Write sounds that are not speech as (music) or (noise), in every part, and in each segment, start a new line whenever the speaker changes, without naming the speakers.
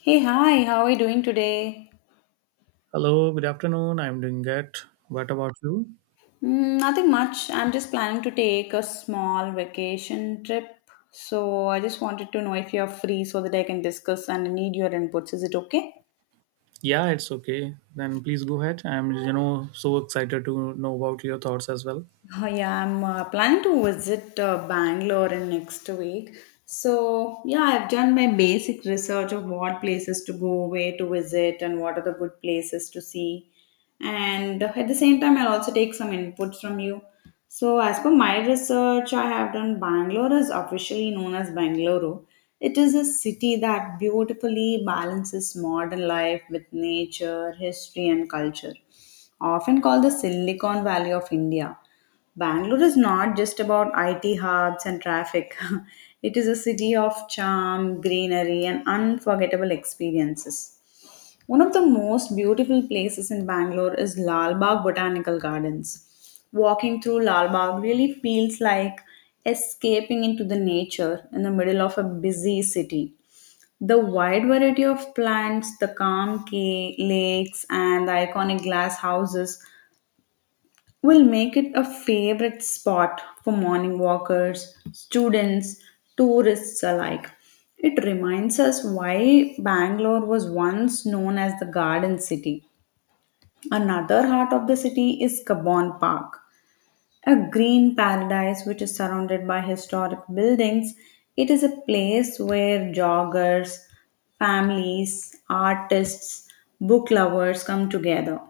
Hey, hi, how are you doing today?
Hello, good afternoon. I'm doing good. What about you?
Mm, nothing much. I'm just planning to take a small vacation trip. So I just wanted to know if you're free so that I can discuss and I need your inputs. Is it okay?
Yeah, it's okay. Then please go ahead. I'm so excited to know about your thoughts as well.
Oh, yeah, I'm planning to visit Bangalore in next week. So, yeah, I've done my basic research of what places to go, where to visit, and what are the good places to see. And at the same time, I'll also take some inputs from you. So, as per my research, I have done Bangalore is officially known as Bangalore. It is a city that beautifully balances modern life with nature, history, and culture. Often called the Silicon Valley of India. Bangalore is not just about IT hubs and traffic. (laughs) It is a city of charm, greenery, and unforgettable experiences. One of the most beautiful places in Bangalore is Lal Bagh Botanical Gardens. Walking through Lal Bagh really feels like escaping into the nature in the middle of a busy city. The wide variety of plants, the lakes, and the iconic glass houses will make it a favorite spot for morning walkers, students, tourists alike. It reminds us why Bangalore was once known as the Garden City. Another heart of the city is Cabon Park, a green paradise which is surrounded by historic buildings. It is a place where joggers, families, artists, book lovers come together.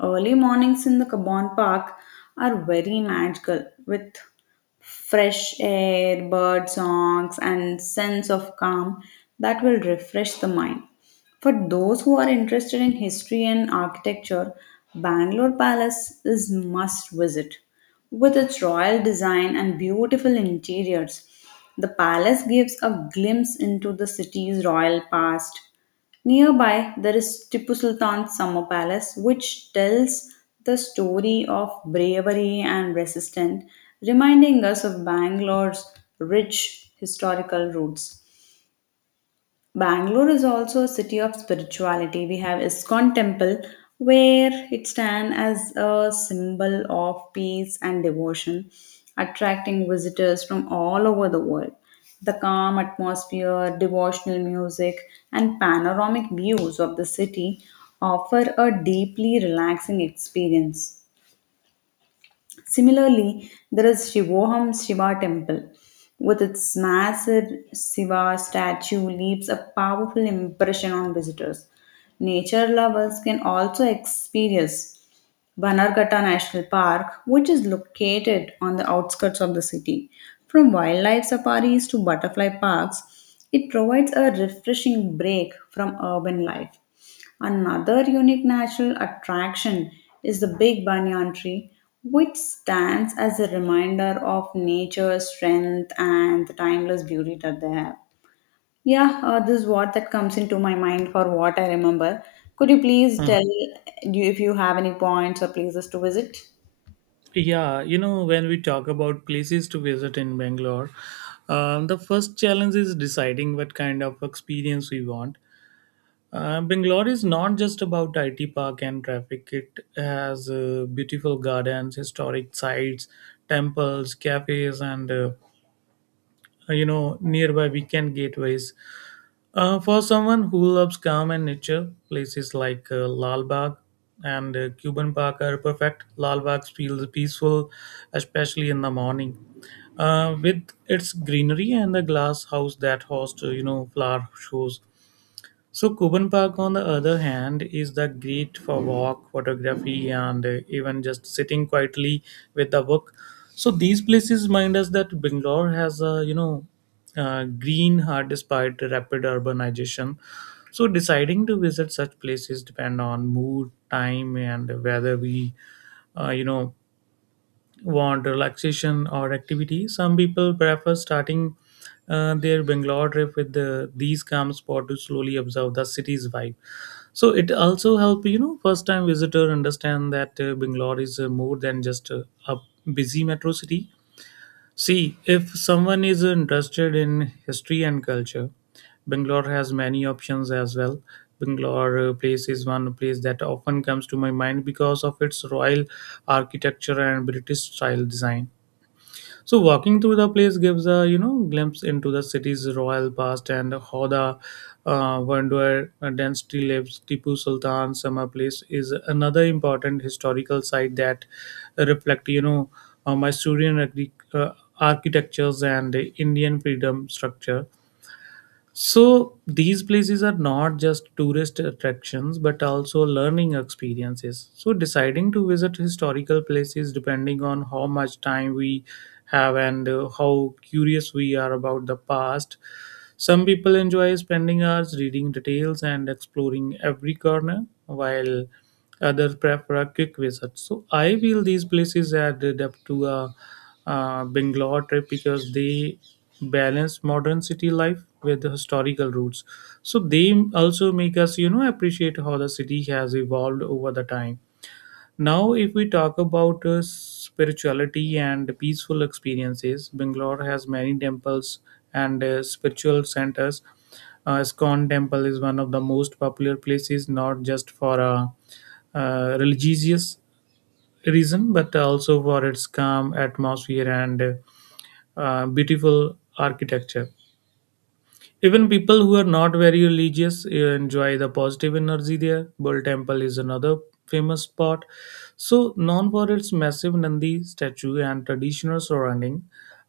Early mornings in the Kabon Park are very magical with fresh air, bird songs, and sense of calm that will refresh the mind. For those who are interested in history and architecture, Bangalore Palace is must visit. With its royal design and beautiful interiors, the palace gives a glimpse into the city's royal past. Nearby, there is Tipu Sultan's summer palace, which tells the story of bravery and resistance, reminding us of Bangalore's rich historical roots. Bangalore is also a city of spirituality. We have Iskon Temple, where it stands as a symbol of peace and devotion, attracting visitors from all over the world. The calm atmosphere, devotional music, and panoramic views of the city offer a deeply relaxing experience. Similarly, there is Shivoham Shiva temple. With its massive Shiva statue leaves a powerful impression on visitors. Nature lovers can also experience Banargata National Park, which is located on the outskirts of the city. From wildlife safaris to butterfly parks, it provides a refreshing break from urban life. Another unique natural attraction is the Big Banyan Tree, which stands as a reminder of nature's strength and the timeless beauty that they have. Yeah, this is what that comes into my mind for what I remember. Could you please
Mhm.
tell you if you have any points or places to visit?
Yeah, you know, when we talk about places to visit in Bangalore, the first challenge is deciding what kind of experience we want. Bangalore is not just about IT park and traffic. It has beautiful gardens, historic sites, temples, cafes, and nearby weekend gateways. For someone who loves calm and nature, places like Lal Bagh and Cuban Park are perfect. Lal Bagh feels peaceful, especially in the morning, with its greenery and the glass house that hosts, flower shows. So Cuban Park, on the other hand, is the great for walk, photography, and even just sitting quietly with a book. So these places remind us that Bangalore has a green heart despite rapid urbanization. So deciding to visit such places depend on mood, time, and whether we uh, you know want relaxation or activity. Some people prefer starting their Bangalore trip with these calm spots to slowly observe the city's vibe. So it also help you know first time visitor understand that Bangalore is more than just a busy metro city. See, if someone is interested in history and culture, Bangalore has many options as well. Bangalore place is one place that often comes to my mind because of its royal architecture and British style design. So walking through the place gives a you know glimpse into the city's royal past and how the Vanduar dynasty lives. Tipu Sultan summer place is another important historical site that reflect you know Mysorean architectures and Indian freedom structure. So these places are not just tourist attractions but also learning experiences. So deciding to visit historical places depending on how much time we have and how curious we are about the past some people enjoy spending hours reading details and exploring every corner, while others prefer a quick visit. So I feel these places add depth to a Bangalore trip because they balance modern city life with the historical roots. So they also make us, you know, appreciate how the city has evolved over the time. Now, if we talk about spirituality and peaceful experiences, Bangalore has many temples and spiritual centers. Iskon Temple is one of the most popular places, not just for a religious reason, but also for its calm atmosphere and beautiful architecture. Even people who are not very religious enjoy the positive energy there. Bull Temple is another famous spot. So, known for its massive Nandi statue and traditional surrounding,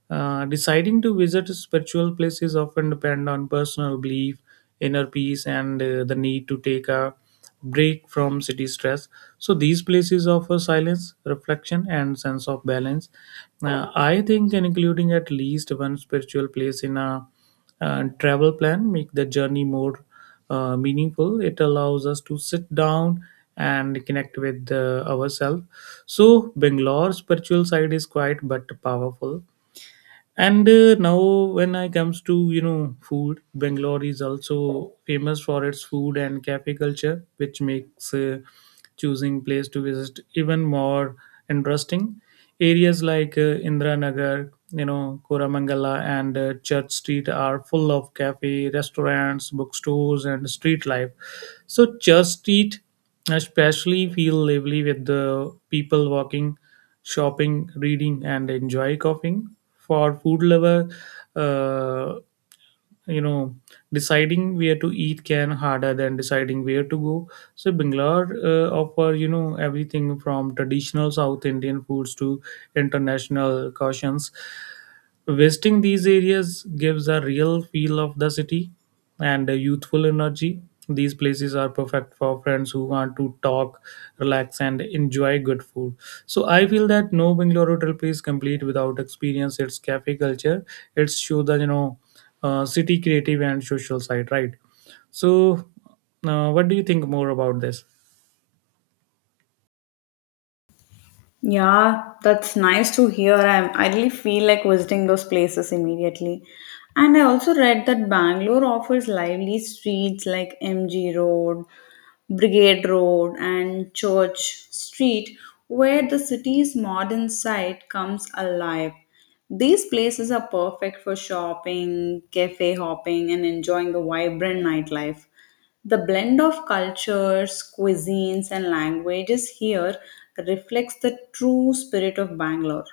deciding to visit spiritual places often depend on personal belief, inner peace, and the need to take a break from city stress. So these places offer silence, reflection, and sense of balance. I think including at least one spiritual place in a and travel plan make the journey more meaningful. It allows us to sit down and connect with ourselves. So Bangalore spiritual side is quiet but powerful, and now, when I comes to you know food, Bangalore is also famous for its food and cafe culture, which makes choosing place to visit even more interesting. Areas like Indira Nagar, you know, Koramangala, and Church Street are full of cafe, restaurants, bookstores, and street life. So Church Street especially feel lively with the people walking, shopping, reading, and enjoy coughing. For food lover, uh, you know deciding where to eat can harder than deciding where to go. So Bangalore offer you know everything from traditional south indian foods to international cautions. Visiting these areas gives a real feel of the city and a youthful energy. These places are perfect for friends who want to talk, relax, and enjoy good food. So I feel that no Bangalore hotel is complete without experience its cafe culture. Its show the you know city creative and social side, right? So what do you think more about this?
Yeah, that's nice to hear. I really feel like visiting those places immediately. And I also read that Bangalore offers lively streets like MG Road, Brigade Road, and Church Street, where the city's modern side comes alive. These places are perfect for shopping, cafe hopping, and enjoying the vibrant nightlife. The blend of cultures, cuisines, and languages here reflects the true spirit of Bangalore.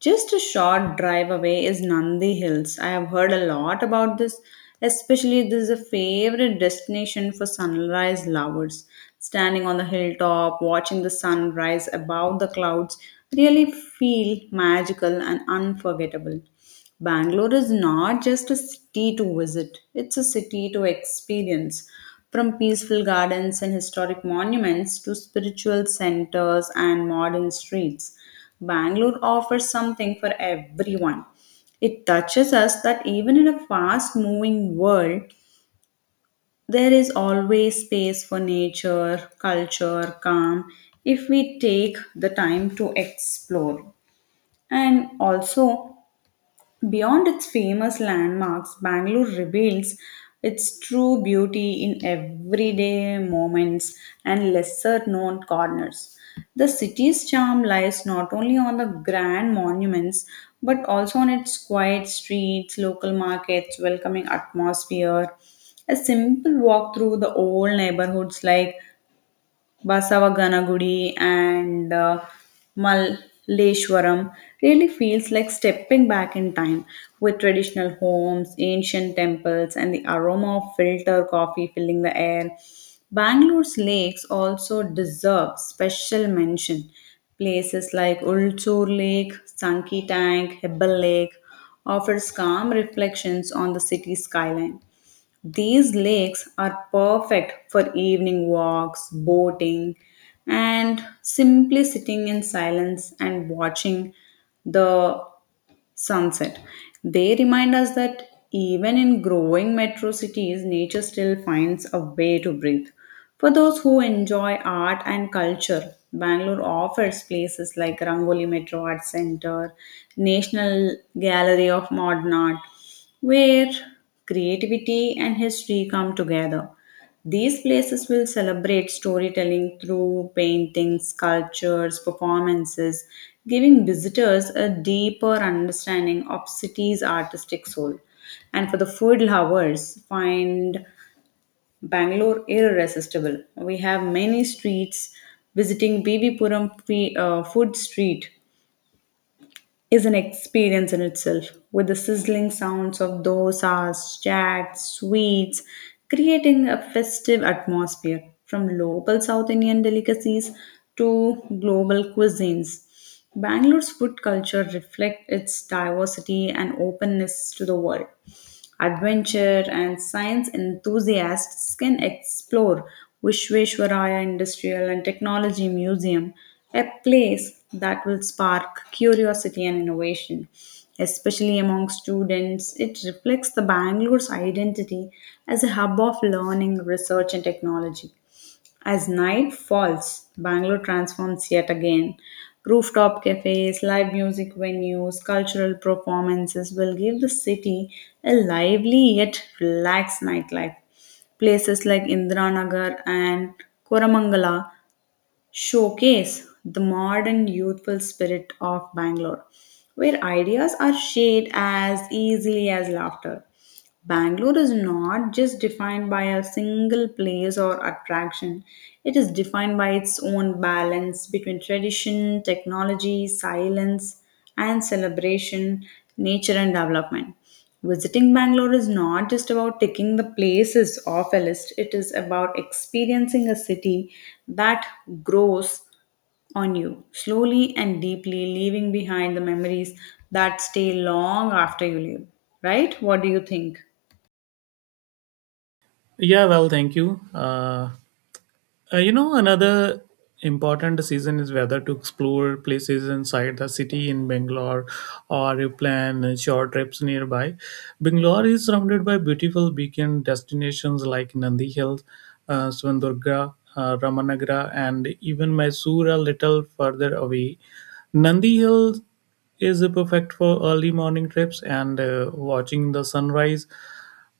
Just a short drive away is Nandi Hills. I have heard a lot about this, especially this is a favorite destination for sunrise lovers. Standing on the hilltop, watching the sun rise above the clouds, really feel magical and unforgettable. Bangalore is not just a city to visit, it's a city to experience. From peaceful gardens and historic monuments to spiritual centers and modern streets, Bangalore offers something for everyone. It touches us that even in a fast moving world, there is always space for nature, culture, calm if we take the time to explore. And also, beyond its famous landmarks, Bangalore reveals its true beauty in everyday moments and lesser known corners. The city's charm lies not only on the grand monuments but also on its quiet streets, local markets, welcoming atmosphere. A simple walk through the old neighborhoods like Basava Ganagudi and Malleshwaram really feels like stepping back in time with traditional homes, ancient temples, and the aroma of filter coffee filling the air. Bangalore's lakes also deserve special mention. Places like Ulchur Lake, Sanki Tank, Hebbal Lake offers calm reflections on the city skyline. These lakes are perfect for evening walks, boating, and simply sitting in silence and watching the sunset. They remind us that even in growing metro cities, nature still finds a way to breathe. For those who enjoy art and culture, Bangalore offers places like Rangoli Metro Art Center, National Gallery of Modern Art, where creativity and history come together. These places will celebrate storytelling through paintings, sculptures, performances, giving visitors a deeper understanding of city's artistic soul. And for the food lovers, find Bangalore irresistible. We have many streets visiting food street is an experience in itself, with the sizzling sounds of dosas, chats, sweets, creating a festive atmosphere from local South Indian delicacies to global cuisines. Bangalore's food culture reflects its diversity and openness to the world. Adventure and science enthusiasts can explore Vishveshwaraya Industrial and Technology Museum, a place that will spark curiosity and innovation, especially among students. It reflects the Bangalore's identity as a hub of learning, research, and technology. As night falls, Bangalore transforms yet again. Rooftop cafes, live music venues, cultural performances will give the city a lively yet relaxed nightlife places like Indiranagar and Koramangala showcase the modern youthful spirit of Bangalore, where ideas are shared as easily as laughter. Bangalore is not just defined by a single place or attraction. It is defined by its own balance between tradition, technology, silence, and celebration, nature, and development. Visiting Bangalore is not just about ticking the places off a list, it is about experiencing a city that grows on you slowly and deeply, leaving behind the memories that stay long after you leave. Right? What do you think?
Yeah, well, thank you. You know, another important decision is whether to explore places inside the city in Bangalore or you plan short trips nearby. Bangalore is surrounded by beautiful weekend destinations like Nandi Hills, Swandurga, Ramanagara, and even Mysore a little further away. Nandi Hills is perfect for early morning trips and watching the sunrise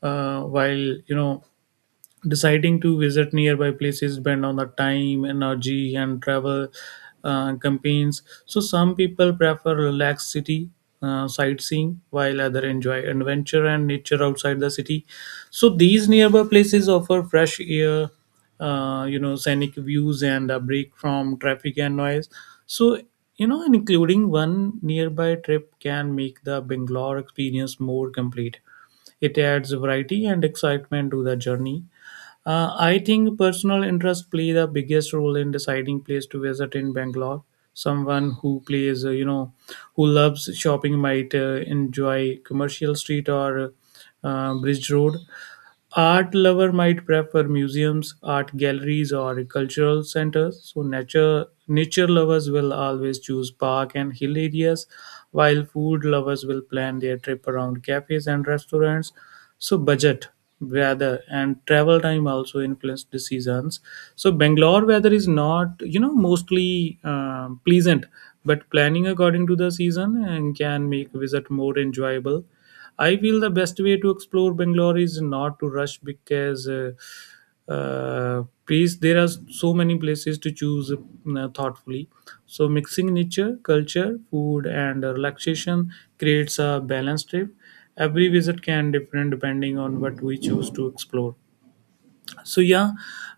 while you know Deciding to visit nearby places depend on the time, energy, and travel campaigns. So some people prefer relaxed city sightseeing, while other enjoy adventure and nature outside the city. So these nearby places offer fresh air, scenic views and a break from traffic and noise. So you know, and including one nearby trip can make the Bangalore experience more complete. It adds variety and excitement to the journey. I think personal interest play the biggest role in deciding place to visit in Bangalore. Someone who plays, who loves shopping might enjoy commercial street or bridge road. Art lover might prefer museums, art galleries, or cultural centers. So nature lovers will always choose park and hill areas, while food lovers will plan their trip around cafes and restaurants. So budget, weather, and travel time also influence decisions. So Bangalore weather is not you know mostly pleasant, but planning according to the season and can make visit more enjoyable. I feel the best way to explore Bangalore is not to rush because please there are so many places to choose thoughtfully. So mixing nature, culture, food, and relaxation creates a balanced trip. Every visit can differ depending on what we choose to explore. So yeah,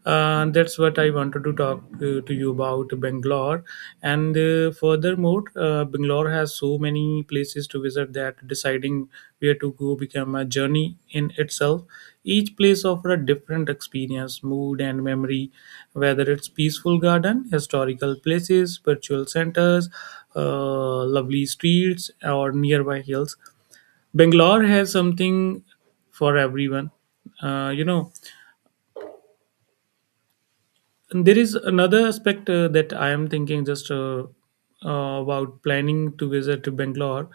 that's what I wanted to talk to you about Bangalore. And furthermore, Bangalore has so many places to visit that deciding where to go become a journey in itself. Each place offers a different experience, mood, and memory, whether it's peaceful garden, historical places, spiritual centers, lovely streets or nearby hills. Bangalore has something for everyone. uh, you know And there is another aspect that I am thinking just about planning to visit to Bangalore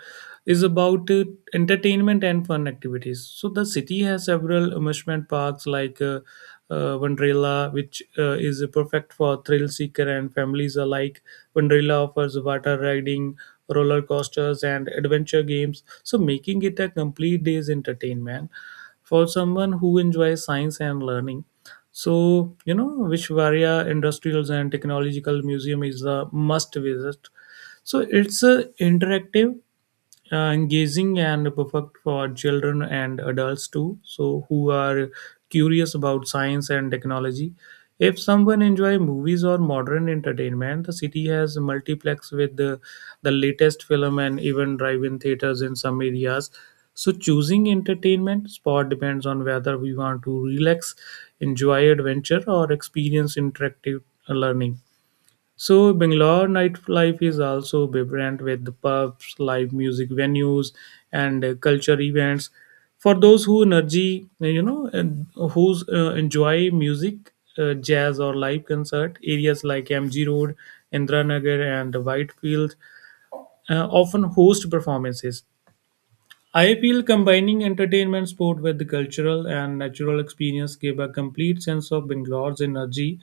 is about entertainment and fun activities. So the city has several amusement parks like Wonderla, which is perfect for thrill seeker and families alike. Wonderla offers water riding, roller coasters, and adventure games, so making it a complete day's entertainment. For someone who enjoys science and learning, so, you know, which Varia Industrials and Technological Museum is a must visit. So, it's interactive, engaging and perfect for children and adults too so who are curious about science and technology. If someone enjoy movies or modern entertainment, the city has multiplex with the latest film and even drive-in theaters in some areas. So choosing entertainment spot depends on whether we want to relax, enjoy adventure or experience interactive learning. So Bangalore nightlife is also vibrant with the pubs, live music venues, and culture events. For those who energy, and who's enjoy music, jazz or live concert, areas like MG Road, Indranagar, and Whitefield often host performances. I feel combining entertainment sport with the cultural and natural experience give a complete sense of Bangalore's energy.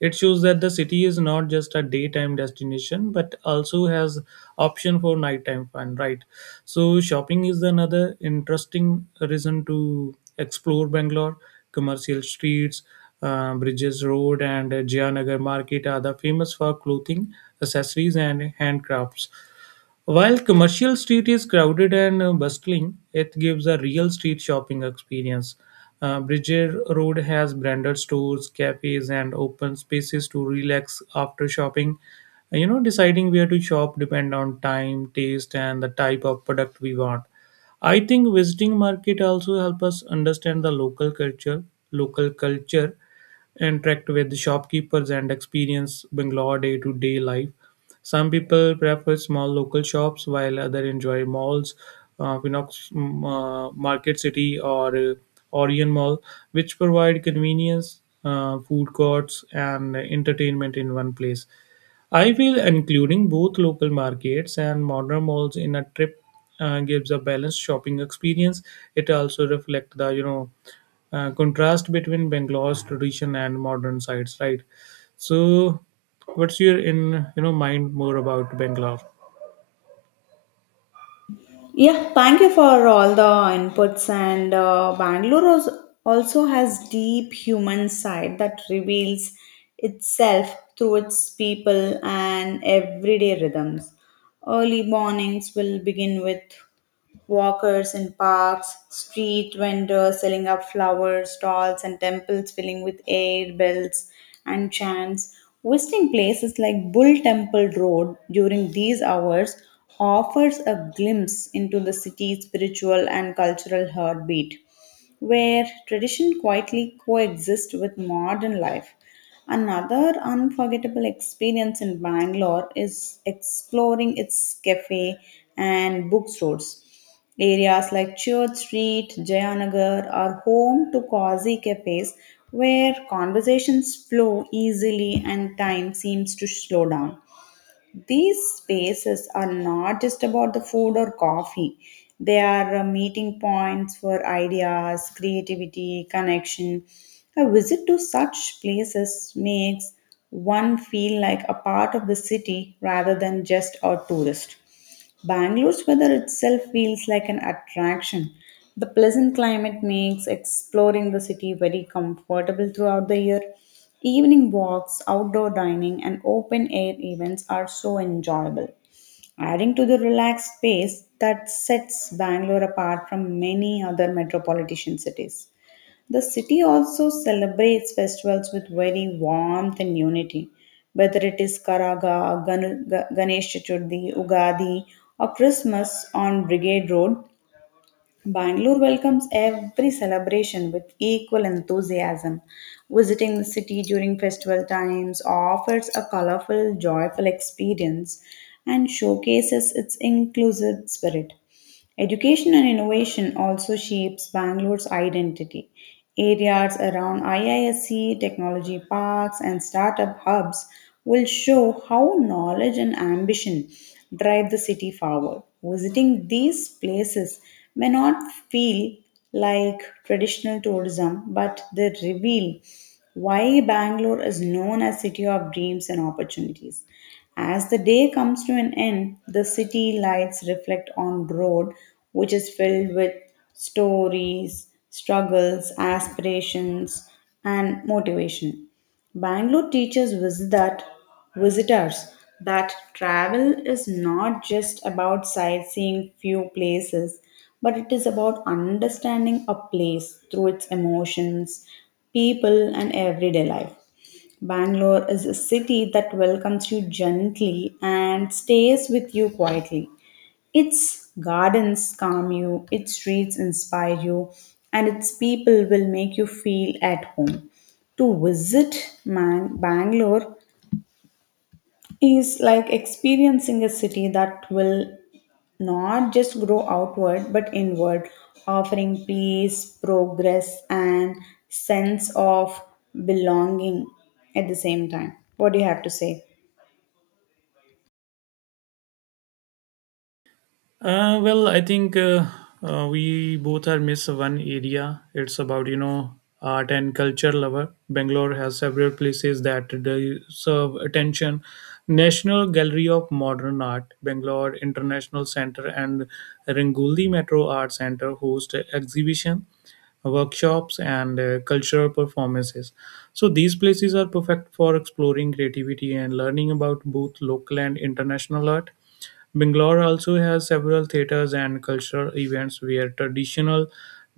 It shows that the city is not just a daytime destination but also has option for nighttime fun, right? So shopping is another interesting reason to explore Bangalore. Commercial streets, Bridges Road and Jayanagar Market are the famous for clothing, accessories and handcrafts. While commercial street is crowded and bustling, it gives a real street shopping experience. Bridger Road has branded stores, cafes, and open spaces to relax after shopping. You know, deciding where to shop depend on time, taste, and the type of product we want. I think visiting market also help us understand the local culture, interact with the shopkeepers, and experience Bangalore day-to-day life. Some people prefer small local shops, while others enjoy malls, Pinox Market City or Orion Mall, which provide convenience, food courts, and entertainment in one place. I feel including both local markets and modern malls in a trip gives a balanced shopping experience. It also reflects the you know contrast between Bangalore's tradition and modern sites, right? So, what's your in you know mind more about Bangalore?
Yeah, thank you for all the inputs. And also has deep human side that reveals itself through its people and everyday rhythms. Early mornings will begin with walkers in parks, street vendors selling up flowers, stalls and temples filling with air bells and chants. Visiting places like Bull Temple Road during these hours offers a glimpse into the city's spiritual and cultural heartbeat, where tradition quietly coexists with modern life. Another unforgettable experience in Bangalore is exploring its cafe and bookstores. Areas like Church Street, Jayanagar are home to cozy cafes where conversations flow easily and time seems to slow down. These spaces are not just about the food or coffee. They are meeting points for ideas, creativity, connection. A visit to such places makes one feel like a part of the city rather than just a tourist. Bangalore's weather itself feels like an attraction. The pleasant climate makes exploring the city very comfortable throughout the year. Evening walks, outdoor dining, and open air events are so enjoyable, adding to the relaxed pace that sets Bangalore apart from many other metropolitan cities. The city also celebrates festivals with very warmth and unity, whether it is Karaga, Ganesh Chaturthi, Ugadi, or Christmas on Brigade Road. Bangalore welcomes every celebration with equal enthusiasm. Visiting the city during festival times offers a colorful, joyful experience and showcases its inclusive spirit. Education and innovation also shapes Bangalore's identity. Areas around IISc, technology parks, and startup hubs will show how knowledge and ambition drive the city forward. Visiting these places may not feel like traditional tourism, but they reveal why Bangalore is known as city of dreams and opportunities. As the day comes to an end, the city lights reflect on road which is filled with stories, struggles, aspirations and motivation. Bangalore teaches visitors that travel is not just about sightseeing few places, but it is about understanding a place through its emotions, people, and everyday life. Bangalore is a city that welcomes you gently and stays with you quietly. Its gardens calm you, its streets inspire you, and its people will make you feel at home. To visit Bangalore is like experiencing a city that will not just grow outward but inward, offering peace, progress, and sense of belonging at the same time. What do you have to say?
Well, I think we both are miss one area. It's about you know art and culture lover. Bangalore has several places that deserve attention. National Gallery of Modern Art, Bangalore International Center, and Rangoli Metro Art Center host exhibition workshops and cultural performances. So these places are perfect for exploring creativity and learning about both local and international art. Bangalore also has several theatres and cultural events where traditional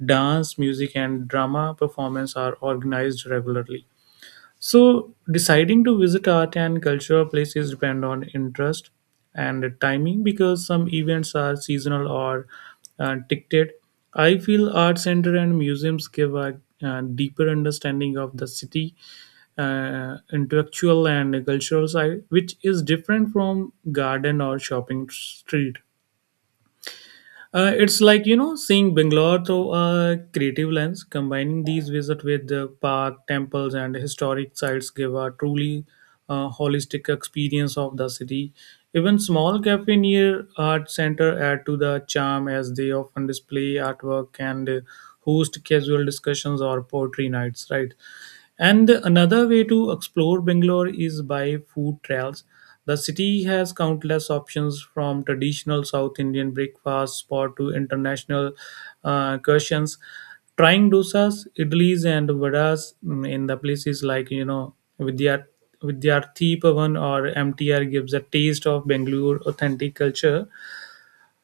dance, music, and drama performances are organized regularly. So deciding to visit art and cultural places depend on interest and timing because some events are seasonal or ticketed. I feel art center and museums give a deeper understanding of the city, intellectual and cultural side, which is different from garden or shopping street. It's like seeing Bangalore through a creative lens. Combining these visits with the park, temples, and historic sites give a truly holistic experience of the city. Even small cafe near art center add to the charm as they often display artwork and host casual discussions or poetry nights. Right, and another way to explore Bangalore is by food trails. The city has countless options, from traditional South Indian breakfast spot to international cuisines. Trying dosas, idlis, and vadas, in the places like Vidyarthi Pavan or MTR, gives a taste of Bangalore authentic culture.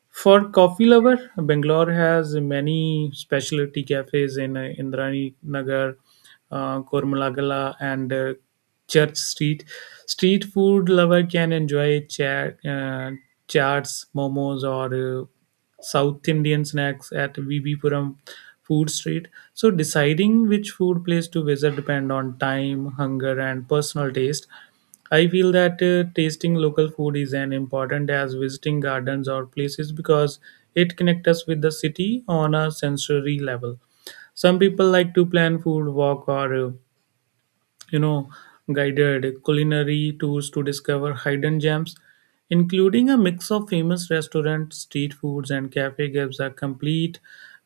For coffee lover, Bangalore has many specialty cafes in Indrani Nagar, Kormalagala, and Church Street. Street food lover can enjoy chaats, momos, or South Indian snacks at VBPuram Food Street. So deciding which food place to visit depend on time, hunger, and personal taste. I feel that tasting local food is as important as visiting gardens or places because it connects us with the city on a sensory level. Some people like to plan food walk or you know guided culinary tours to discover hidden gems, including a mix of famous restaurants, street foods, and cafe gives a complete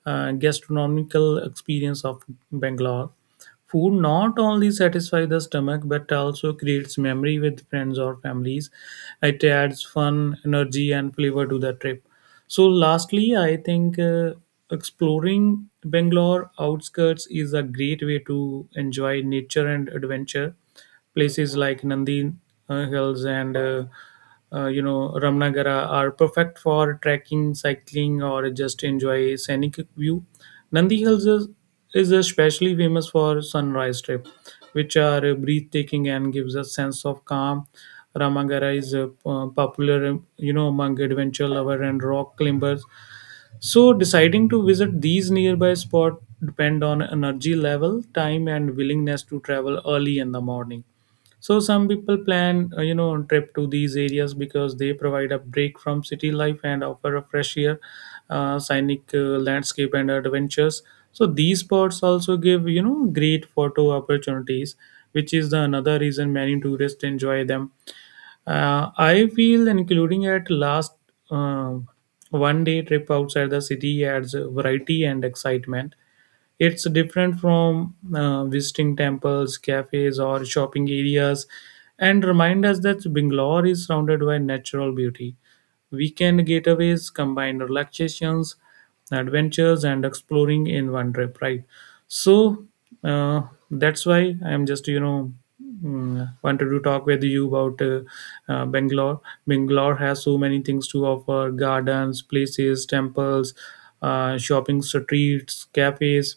gastronomical experience of Bangalore. Food not only satisfies the stomach but also creates memory with friends or families. It adds fun, energy, and flavor to the trip. So, lastly, I think exploring Bangalore outskirts is a great way to enjoy nature and adventure. Places like Nandi Hills and Ramnagara are perfect for trekking, cycling, or just enjoy a scenic view. Nandi Hills is especially famous for sunrise trip, which are breathtaking and gives a sense of calm. Ramagara is popular, among adventure lover and rock climbers. So deciding to visit these nearby spot depend on energy level, time, and willingness to travel early in the morning. So some people plan, on trip to these areas because they provide a break from city life and offer a fresh air, scenic landscape and adventures. So these spots also give, great photo opportunities, which is the another reason many tourists enjoy them. I feel including at last uh, one day trip outside the city adds variety and excitement. It's different from visiting temples, cafes, or shopping areas, and remind us that Bangalore is surrounded by natural beauty. Weekend getaways combine relaxations, adventures, and exploring in one trip, right? So uh, that's why I'm just, wanted to talk with you about Bangalore. Bangalore has so many things to offer: gardens, places, temples, shopping streets, cafes,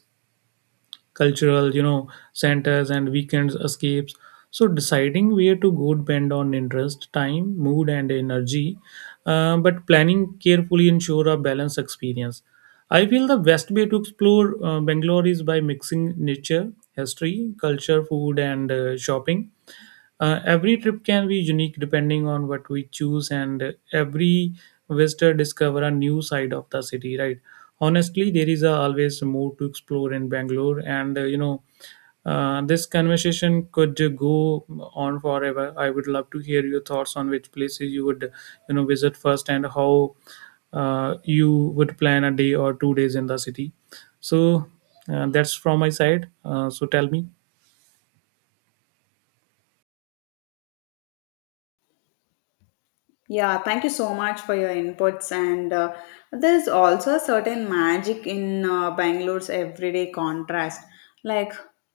cultural, centers and weekends escapes. So deciding where to go depend on interest, time, mood, and energy. But planning carefully ensure a balanced experience. I feel the best way to explore Bangalore is by mixing nature, history, culture, food, and shopping. Every trip can be unique depending on what we choose, and every visitor discover a new side of the city. Right? Honestly, there is a always more to explore in Bangalore, and this conversation could go on forever. I would love to hear your thoughts on which places you would, visit first, and how you would plan a day or two days in the city. So that's from my side. So tell me.
Yeah, thank you so much for your inputs. And there's also a certain magic in Bangalore's everyday contrast. Like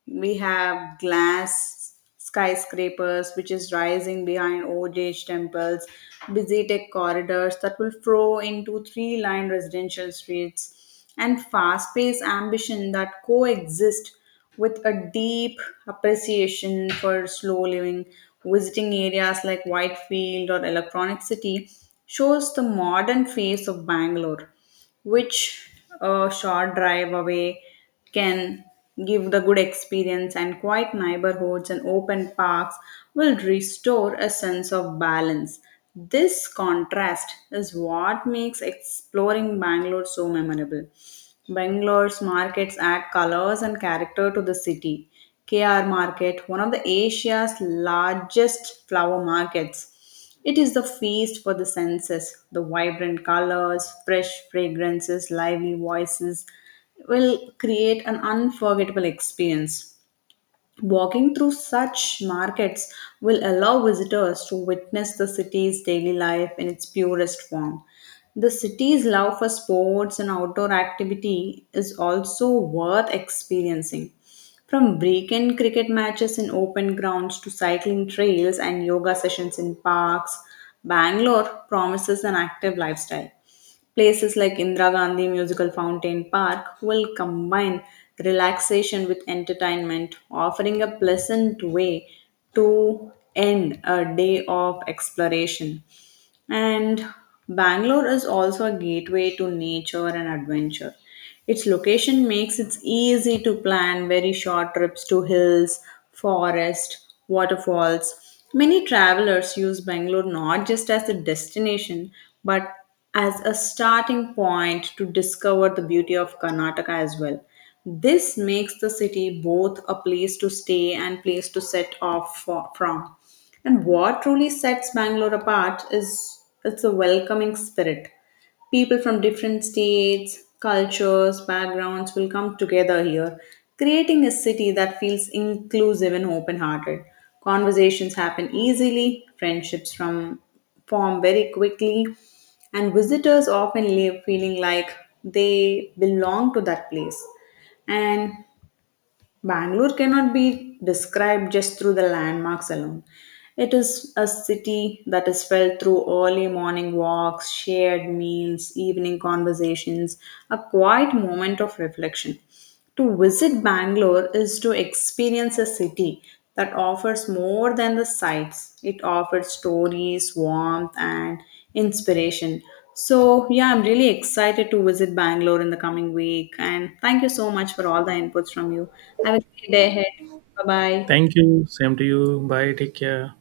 we have glass skyscrapers, which is rising behind old age temples, busy tech corridors that will flow into three line residential streets, and fast paced ambition that coexist with a deep appreciation for slow living, visiting areas like Whitefield or Electronic City shows the modern face of Bangalore, which a short drive away can give the good experience and quiet neighborhoods and open parks will restore a sense of balance this contrast is what makes exploring Bangalore so memorable. Bangalore's markets add colors and character to the city. KR Market, one of the Asia's largest flower markets. It is the feast for the senses. The vibrant colors, fresh fragrances, lively voices will create an unforgettable experience. Walking through such markets will allow visitors to witness the city's daily life in its purest form. The city's love for sports and outdoor activity is also worth experiencing. From weekend cricket matches in open grounds to cycling trails and yoga sessions in parks, Bangalore promises an active lifestyle. Places like Indira Gandhi Musical Fountain Park will combine relaxation with entertainment, offering a pleasant way to end a day of exploration. And Bangalore is also a gateway to nature and adventure. Its location makes it easy to plan very short trips to hills, forest, waterfalls. Many travelers use Bangalore not just as a destination but as a starting point to discover the beauty of Karnataka as well. This makes the city both a place to stay and place to set off for, from. And what truly sets Bangalore apart is it's a welcoming spirit people from different states, cultures, backgrounds will come together here, creating a city that feels inclusive and open hearted. Conversations happen easily, form very quickly, and visitors often leave feeling like they belong to that place. And Bangalore cannot be described just through the landmarks alone. It is a city that is felt through early morning walks, shared meals, evening conversations, a quiet moment of reflection. To visit Bangalore is to experience a city that offers more than the sights. It offers stories, warmth, and inspiration. So, yeah, I'm really excited to visit Bangalore in the coming week. And thank you so much for all the inputs from you. Have a great day ahead. Bye bye.
Thank you. Same to you. Bye. Take care.